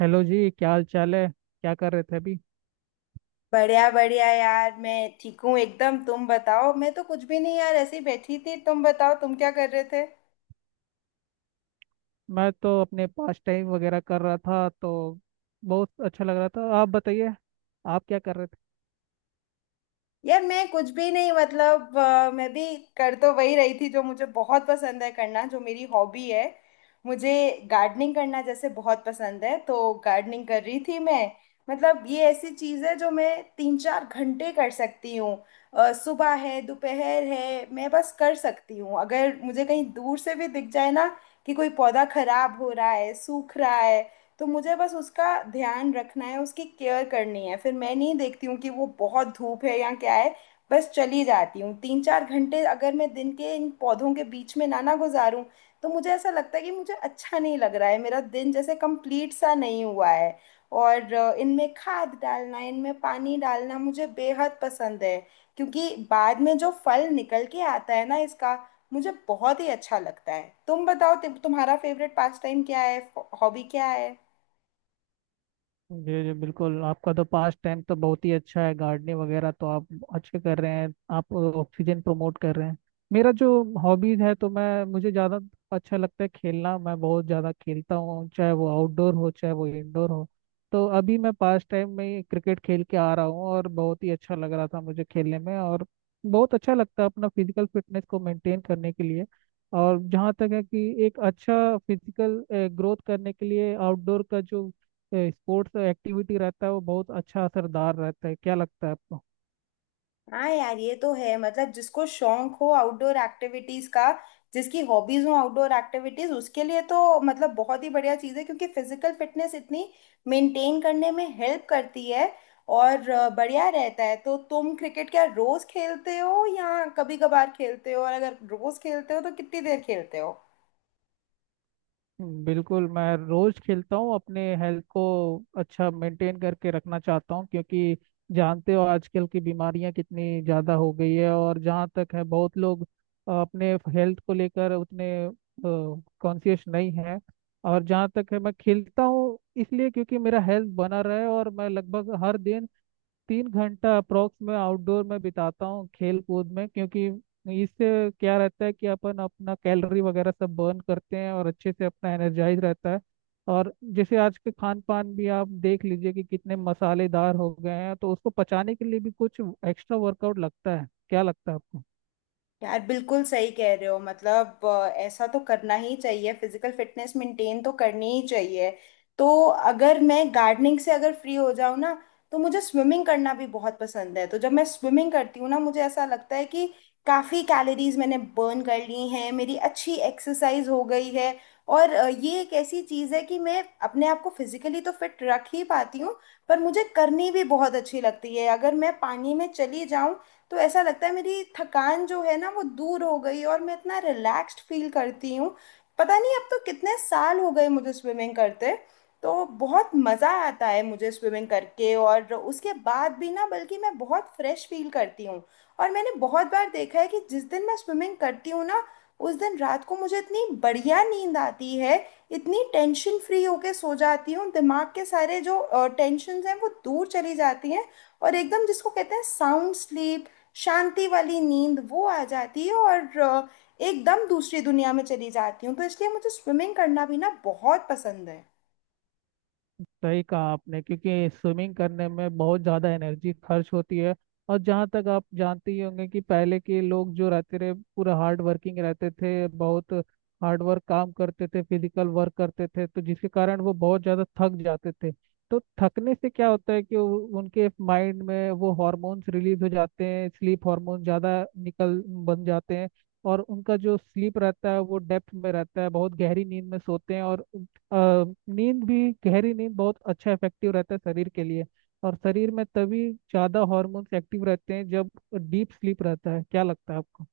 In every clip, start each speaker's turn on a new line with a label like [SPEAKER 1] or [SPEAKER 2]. [SPEAKER 1] Hello जी। क्या हाल चाल है? क्या कर रहे थे अभी?
[SPEAKER 2] बढ़िया बढ़िया यार मैं ठीक हूँ एकदम। तुम बताओ। मैं तो कुछ भी नहीं यार, ऐसे ही बैठी थी। तुम बताओ तुम क्या कर रहे थे।
[SPEAKER 1] मैं तो अपने पास टाइम वगैरह कर रहा था तो बहुत अच्छा लग रहा था। आप बताइए, आप क्या कर रहे।
[SPEAKER 2] यार मैं कुछ भी नहीं, मतलब मैं भी कर तो वही रही थी जो मुझे बहुत पसंद है करना, जो मेरी हॉबी है। मुझे गार्डनिंग करना जैसे बहुत पसंद है, तो गार्डनिंग कर रही थी मैं। मतलब ये ऐसी चीज़ है जो मैं तीन चार घंटे कर सकती हूँ। सुबह है दोपहर है, मैं बस कर सकती हूँ। अगर मुझे कहीं दूर से भी दिख जाए ना कि कोई पौधा खराब हो रहा है, सूख रहा है, तो मुझे बस उसका ध्यान रखना है, उसकी केयर करनी है। फिर मैं नहीं देखती हूँ कि वो बहुत धूप है या क्या है, बस चली जाती हूँ। तीन चार घंटे अगर मैं दिन के इन पौधों के बीच में ना ना गुजारूं, तो मुझे ऐसा लगता है कि मुझे अच्छा नहीं लग रहा है, मेरा दिन जैसे कंप्लीट सा नहीं हुआ है। और इनमें खाद डालना, इनमें पानी डालना मुझे बेहद पसंद है, क्योंकि बाद में जो फल निकल के आता है ना इसका, मुझे बहुत ही अच्छा लगता है। तुम बताओ तुम्हारा फेवरेट पास टाइम क्या है, हॉबी क्या है।
[SPEAKER 1] जी जी बिल्कुल, आपका तो पास्ट टाइम तो बहुत ही अच्छा है, गार्डनिंग वगैरह तो आप अच्छे कर रहे हैं। आप ऑक्सीजन प्रमोट कर रहे हैं। मेरा जो हॉबीज है तो मैं मुझे ज़्यादा अच्छा लगता है खेलना। मैं बहुत ज़्यादा खेलता हूँ, चाहे वो आउटडोर हो चाहे वो इंडोर हो। तो अभी मैं पास्ट टाइम में ही क्रिकेट खेल के आ रहा हूँ और बहुत ही अच्छा लग रहा था मुझे खेलने में। और बहुत अच्छा लगता है अपना फिजिकल फिटनेस को मेंटेन करने के लिए। और जहाँ तक है कि एक अच्छा फिजिकल ग्रोथ करने के लिए आउटडोर का जो स्पोर्ट्स एक्टिविटी रहता है वो बहुत अच्छा असरदार रहता है। क्या लगता है आपको?
[SPEAKER 2] हाँ यार ये तो है। मतलब जिसको शौक हो आउटडोर एक्टिविटीज का, जिसकी हॉबीज हो आउटडोर एक्टिविटीज, उसके लिए तो मतलब बहुत ही बढ़िया चीज है, क्योंकि फिजिकल फिटनेस इतनी मेंटेन करने में हेल्प करती है और बढ़िया रहता है। तो तुम क्रिकेट क्या रोज खेलते हो या कभी कभार खेलते हो? और अगर रोज खेलते हो तो कितनी देर खेलते हो?
[SPEAKER 1] बिल्कुल, मैं रोज खेलता हूँ। अपने हेल्थ को अच्छा मेंटेन करके रखना चाहता हूँ क्योंकि जानते हो आजकल की बीमारियां कितनी ज्यादा हो गई है। और जहाँ तक है बहुत लोग अपने हेल्थ को लेकर उतने कॉन्शियस नहीं है। और जहाँ तक है मैं खेलता हूँ इसलिए क्योंकि मेरा हेल्थ बना रहे। और मैं लगभग हर दिन 3 घंटा अप्रोक्स में आउटडोर में बिताता हूँ खेल कूद में, क्योंकि इससे क्या रहता है कि अपन अपना कैलोरी वगैरह सब बर्न करते हैं और अच्छे से अपना एनर्जाइज रहता है। और जैसे आज के खान पान भी आप देख लीजिए कि कितने मसालेदार हो गए हैं तो उसको पचाने के लिए भी कुछ एक्स्ट्रा वर्कआउट लगता है। क्या लगता है आपको?
[SPEAKER 2] यार बिल्कुल सही कह रहे हो। मतलब ऐसा तो करना ही चाहिए, फिजिकल फिटनेस मेंटेन तो करनी ही चाहिए। तो अगर मैं गार्डनिंग से अगर फ्री हो जाऊँ ना, तो मुझे स्विमिंग करना भी बहुत पसंद है। तो जब मैं स्विमिंग करती हूँ ना, मुझे ऐसा लगता है कि काफ़ी कैलोरीज मैंने बर्न कर ली हैं, मेरी अच्छी एक्सरसाइज हो गई है। और ये एक ऐसी चीज़ है कि मैं अपने आप को फिजिकली तो फिट रख ही पाती हूँ, पर मुझे करनी भी बहुत अच्छी लगती है। अगर मैं पानी में चली जाऊँ तो ऐसा लगता है मेरी थकान जो है ना वो दूर हो गई, और मैं इतना रिलैक्स्ड फील करती हूँ। पता नहीं अब तो कितने साल हो गए मुझे स्विमिंग करते। तो बहुत मज़ा आता है मुझे स्विमिंग करके, और उसके बाद भी ना बल्कि मैं बहुत फ्रेश फील करती हूँ। और मैंने बहुत बार देखा है कि जिस दिन मैं स्विमिंग करती हूँ ना, उस दिन रात को मुझे इतनी बढ़िया नींद आती है, इतनी टेंशन फ्री होके सो जाती हूँ, दिमाग के सारे जो टेंशन हैं वो दूर चली जाती हैं। और एकदम जिसको कहते हैं साउंड स्लीप, शांति वाली नींद वो आ जाती है, और एकदम दूसरी दुनिया में चली जाती हूँ। तो इसलिए मुझे स्विमिंग करना भी ना बहुत पसंद है।
[SPEAKER 1] सही कहा आपने क्योंकि स्विमिंग करने में बहुत ज़्यादा एनर्जी खर्च होती है। और जहाँ तक आप जानते ही होंगे कि पहले के लोग जो रहते रहे पूरा हार्ड वर्किंग रहते थे, बहुत हार्ड वर्क काम करते थे, फिजिकल वर्क करते थे, तो जिसके कारण वो बहुत ज़्यादा थक जाते थे। तो थकने से क्या होता है कि उनके माइंड में वो हार्मोन्स रिलीज हो जाते हैं, स्लीप हार्मोन ज़्यादा निकल बन जाते हैं। और उनका जो स्लीप रहता है वो डेप्थ में रहता है, बहुत गहरी नींद में सोते हैं। और अ, नींद भी, गहरी नींद बहुत अच्छा इफेक्टिव रहता है शरीर के लिए। और शरीर में तभी ज़्यादा हॉर्मोन्स एक्टिव रहते हैं जब डीप स्लीप रहता है। क्या लगता है आपको?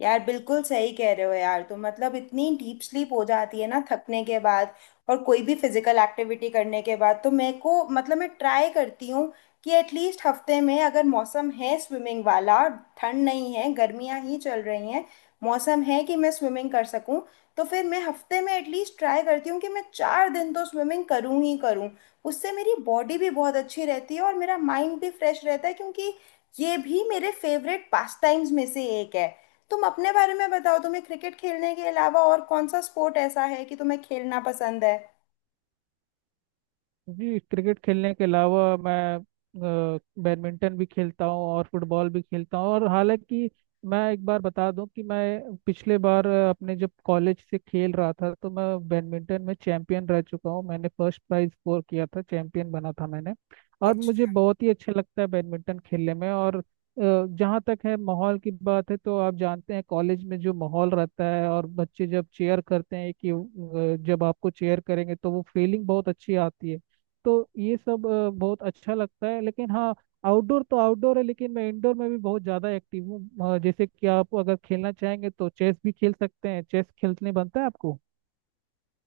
[SPEAKER 2] यार बिल्कुल सही कह रहे हो यार तुम। मतलब इतनी डीप स्लीप हो जाती है ना थकने के बाद और कोई भी फिजिकल एक्टिविटी करने के बाद। तो मेरे को, मतलब मैं ट्राई करती हूँ कि एटलीस्ट हफ्ते में, अगर मौसम है स्विमिंग वाला, ठंड नहीं है, गर्मियाँ ही चल रही हैं, मौसम है कि मैं स्विमिंग कर सकूँ, तो फिर मैं हफ्ते में एटलीस्ट ट्राई करती हूँ कि मैं 4 दिन तो स्विमिंग करूँ ही करूँ। उससे मेरी बॉडी भी बहुत अच्छी रहती है और मेरा माइंड भी फ्रेश रहता है, क्योंकि ये भी मेरे फेवरेट पास टाइम्स में से एक है। तुम अपने बारे में बताओ, तुम्हें क्रिकेट खेलने के अलावा और कौन सा स्पोर्ट ऐसा है कि तुम्हें खेलना पसंद है?
[SPEAKER 1] जी, क्रिकेट खेलने के अलावा मैं बैडमिंटन भी खेलता हूँ और फुटबॉल भी खेलता हूँ। और हालांकि मैं एक बार बता दूं कि मैं पिछले बार अपने जब कॉलेज से खेल रहा था तो मैं बैडमिंटन में चैंपियन रह चुका हूँ। मैंने फर्स्ट प्राइज स्कोर किया था, चैंपियन बना था मैंने। और मुझे बहुत ही अच्छा लगता है बैडमिंटन खेलने में। और जहाँ तक है माहौल की बात है तो आप जानते हैं कॉलेज में जो माहौल रहता है और बच्चे जब चेयर करते हैं कि जब आपको चेयर करेंगे तो वो फीलिंग बहुत अच्छी आती है। तो ये सब बहुत अच्छा लगता है। लेकिन हाँ, आउटडोर तो आउटडोर है लेकिन मैं इंडोर में भी बहुत ज़्यादा एक्टिव हूँ। जैसे कि आप अगर खेलना चाहेंगे तो चेस भी खेल सकते हैं। चेस खेलने बनता है आपको?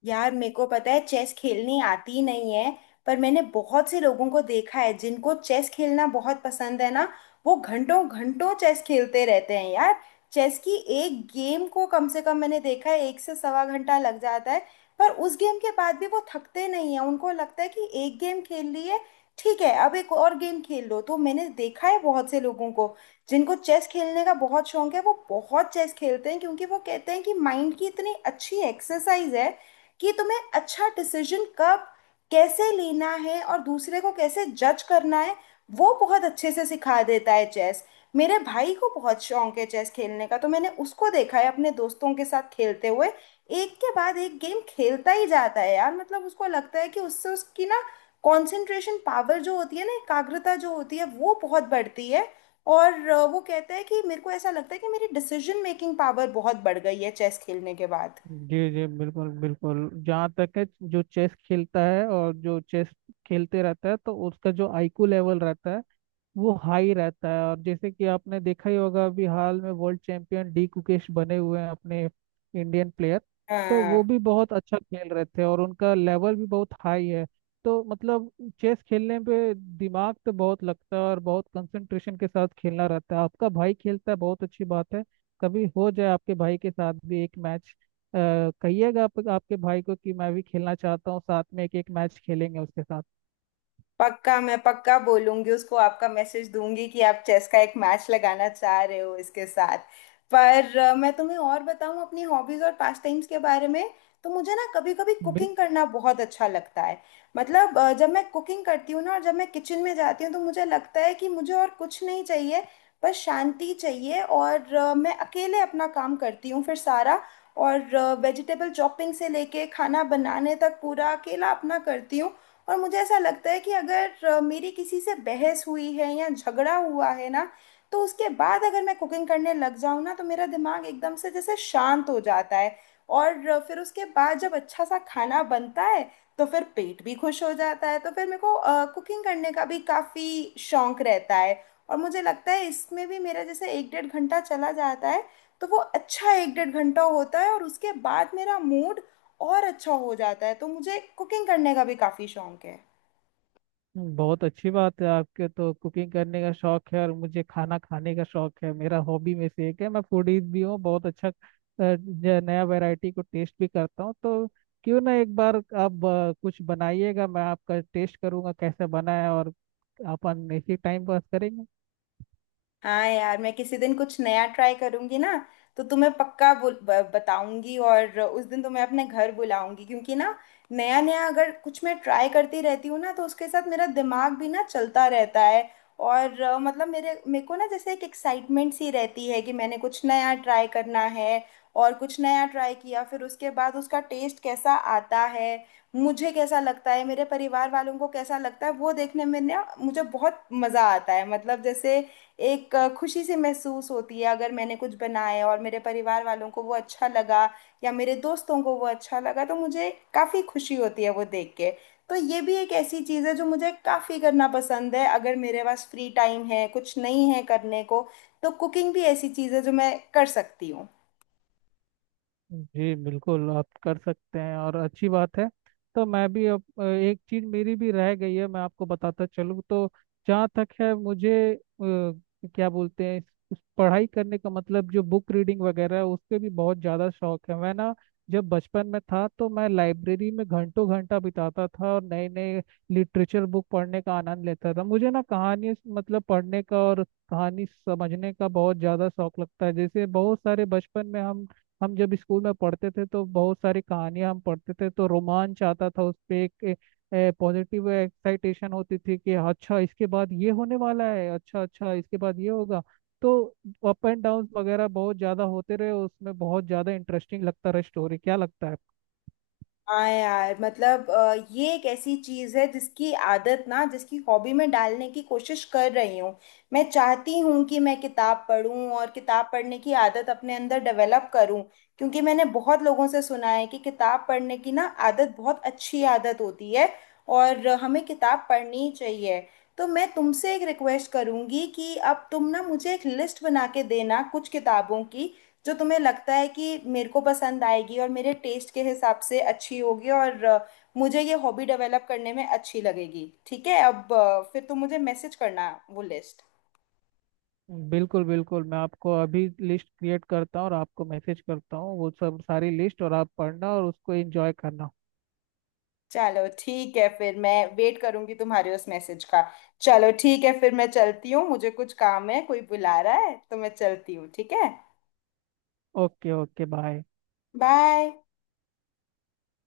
[SPEAKER 2] यार मेरे को पता है चेस खेलनी आती नहीं है, पर मैंने बहुत से लोगों को देखा है जिनको चेस खेलना बहुत पसंद है ना, वो घंटों घंटों चेस खेलते रहते हैं यार। चेस की एक गेम को कम से कम मैंने देखा है, एक से सवा घंटा लग जाता है। पर उस गेम के बाद भी वो थकते नहीं है, उनको लगता है कि एक गेम खेल ली है, ठीक है अब एक और गेम खेल लो। तो मैंने देखा है बहुत से लोगों को, जिनको चेस खेलने का बहुत शौक है, वो बहुत चेस खेलते हैं, क्योंकि वो कहते हैं कि माइंड की इतनी अच्छी एक्सरसाइज है कि तुम्हें अच्छा डिसीजन कब कैसे लेना है और दूसरे को कैसे जज करना है, वो बहुत अच्छे से सिखा देता है चेस। मेरे भाई को बहुत शौक है चेस खेलने का, तो मैंने उसको देखा है अपने दोस्तों के साथ खेलते हुए, एक के बाद एक गेम खेलता ही जाता है यार। मतलब उसको लगता है कि उससे उसकी ना कंसंट्रेशन पावर जो होती है ना, एकाग्रता जो होती है वो बहुत बढ़ती है। और वो कहता है कि मेरे को ऐसा लगता है कि मेरी डिसीजन मेकिंग पावर बहुत बढ़ गई है चेस खेलने के बाद।
[SPEAKER 1] जी जी बिल्कुल बिल्कुल, जहाँ तक है जो चेस खेलता है और जो चेस खेलते रहता है तो उसका जो आईक्यू लेवल रहता है वो हाई रहता है। और जैसे कि आपने देखा ही होगा, अभी हाल में वर्ल्ड चैंपियन डी कुकेश बने हुए हैं, अपने इंडियन प्लेयर। तो वो
[SPEAKER 2] हाँ।
[SPEAKER 1] भी बहुत अच्छा खेल रहे थे और उनका लेवल भी बहुत हाई है। तो मतलब चेस खेलने पे दिमाग तो बहुत लगता है और बहुत कंसंट्रेशन के साथ खेलना रहता है। आपका भाई खेलता है, बहुत अच्छी बात है। कभी हो जाए आपके भाई के साथ भी एक मैच। कहिएगा आप, आपके भाई को कि मैं भी खेलना चाहता हूँ साथ में, एक एक मैच खेलेंगे उसके साथ।
[SPEAKER 2] पक्का मैं, पक्का बोलूंगी उसको, आपका मैसेज दूंगी कि आप चेस का एक मैच लगाना चाह रहे हो इसके साथ। पर मैं तुम्हें और बताऊं अपनी हॉबीज और पास्ट टाइम्स के बारे में। तो मुझे ना कभी कभी
[SPEAKER 1] बिल-
[SPEAKER 2] कुकिंग करना बहुत अच्छा लगता है। मतलब जब मैं कुकिंग करती हूँ ना और जब मैं किचन में जाती हूँ, तो मुझे लगता है कि मुझे और कुछ नहीं चाहिए, बस शांति चाहिए। और मैं अकेले अपना काम करती हूँ फिर सारा, और वेजिटेबल चॉपिंग से लेके खाना बनाने तक पूरा अकेला अपना करती हूँ। और मुझे ऐसा लगता है कि अगर मेरी किसी से बहस हुई है या झगड़ा हुआ है ना, तो उसके बाद अगर मैं कुकिंग करने लग जाऊँ ना, तो मेरा दिमाग एकदम से जैसे शांत हो जाता है। और फिर उसके बाद जब अच्छा सा खाना बनता है, तो फिर पेट भी खुश हो जाता है। तो फिर मेरे को कुकिंग करने का भी काफ़ी शौक रहता है। और मुझे लगता है इसमें भी मेरा जैसे एक डेढ़ घंटा चला जाता है, तो वो अच्छा एक डेढ़ घंटा होता है, और उसके बाद मेरा मूड और अच्छा हो जाता है। तो मुझे कुकिंग करने का भी काफ़ी शौक है।
[SPEAKER 1] बहुत अच्छी बात है, आपके तो कुकिंग करने का शौक है और मुझे खाना खाने का शौक है। मेरा हॉबी में से एक है, मैं फूडीज भी हूँ, बहुत अच्छा। जो नया वैरायटी को टेस्ट भी करता हूँ। तो क्यों ना एक बार आप कुछ बनाइएगा, मैं आपका टेस्ट करूँगा कैसे बना है। और अपन इसी टाइम पास करेंगे।
[SPEAKER 2] हाँ यार मैं किसी दिन कुछ नया ट्राई करूंगी ना, तो तुम्हें पक्का बताऊंगी, और उस दिन तुम्हें अपने घर बुलाऊंगी, क्योंकि ना, नया नया अगर कुछ मैं ट्राई करती रहती हूँ ना, तो उसके साथ मेरा दिमाग भी ना चलता रहता है। और मतलब मेरे मेरे को ना जैसे एक एक्साइटमेंट सी रहती है, कि मैंने कुछ नया ट्राई करना है। और कुछ नया ट्राई किया, फिर उसके बाद उसका टेस्ट कैसा आता है, मुझे कैसा लगता है, मेरे परिवार वालों को कैसा लगता है, वो देखने में ना मुझे बहुत मज़ा आता है। मतलब जैसे एक खुशी सी महसूस होती है, अगर मैंने कुछ बनाया और मेरे परिवार वालों को वो अच्छा लगा या मेरे दोस्तों को वो अच्छा लगा, तो मुझे काफ़ी खुशी होती है वो देख के। तो ये भी एक ऐसी चीज़ है जो मुझे काफ़ी करना पसंद है। अगर मेरे पास फ्री टाइम है, कुछ नहीं है करने को, तो कुकिंग भी ऐसी चीज़ है जो मैं कर सकती हूँ।
[SPEAKER 1] जी बिल्कुल, आप कर सकते हैं और अच्छी बात है। तो मैं भी अब एक चीज मेरी भी रह गई है, मैं आपको बताता चलूँ। तो जहाँ तक है मुझे क्या बोलते हैं, इस पढ़ाई करने का मतलब जो बुक रीडिंग वगैरह है उसके भी बहुत ज़्यादा शौक है। मैं ना जब बचपन में था तो मैं लाइब्रेरी में घंटों घंटा बिताता था और नए नए लिटरेचर बुक पढ़ने का आनंद लेता था। मुझे ना कहानी मतलब पढ़ने का और कहानी समझने का बहुत ज़्यादा शौक लगता है। जैसे बहुत सारे बचपन में हम जब स्कूल में पढ़ते थे तो बहुत सारी कहानियां हम पढ़ते थे तो रोमांच आता था उस पे। एक पॉजिटिव एक्साइटेशन होती थी कि अच्छा इसके बाद ये होने वाला है, अच्छा अच्छा इसके बाद ये होगा। तो अप एंड डाउन वगैरह बहुत ज्यादा होते रहे उसमें, बहुत ज्यादा इंटरेस्टिंग लगता रहा स्टोरी। क्या लगता है आपको?
[SPEAKER 2] हाँ यार। मतलब ये एक ऐसी चीज है जिसकी आदत ना, जिसकी हॉबी में डालने की कोशिश कर रही हूँ। मैं चाहती हूँ कि मैं किताब पढूं और किताब पढ़ने की आदत अपने अंदर डेवलप करूँ, क्योंकि मैंने बहुत लोगों से सुना है कि किताब पढ़ने की ना आदत बहुत अच्छी आदत होती है, और हमें किताब पढ़नी ही चाहिए। तो मैं तुमसे एक रिक्वेस्ट करूंगी कि अब तुम ना मुझे एक लिस्ट बना के देना कुछ किताबों की, जो तुम्हें लगता है कि मेरे को पसंद आएगी और मेरे टेस्ट के हिसाब से अच्छी होगी, और मुझे ये हॉबी डेवलप करने में अच्छी लगेगी। ठीक है। अब फिर तुम मुझे मैसेज करना वो लिस्ट।
[SPEAKER 1] बिल्कुल बिल्कुल, मैं आपको अभी लिस्ट क्रिएट करता हूँ और आपको मैसेज करता हूँ वो सब सारी लिस्ट। और आप पढ़ना और उसको एंजॉय करना।
[SPEAKER 2] चलो ठीक है, फिर मैं वेट करूंगी तुम्हारे उस मैसेज का। चलो ठीक है, फिर मैं चलती हूँ, मुझे कुछ काम है, कोई बुला रहा है, तो मैं चलती हूँ। ठीक है।
[SPEAKER 1] Okay okay, bye.
[SPEAKER 2] बाय।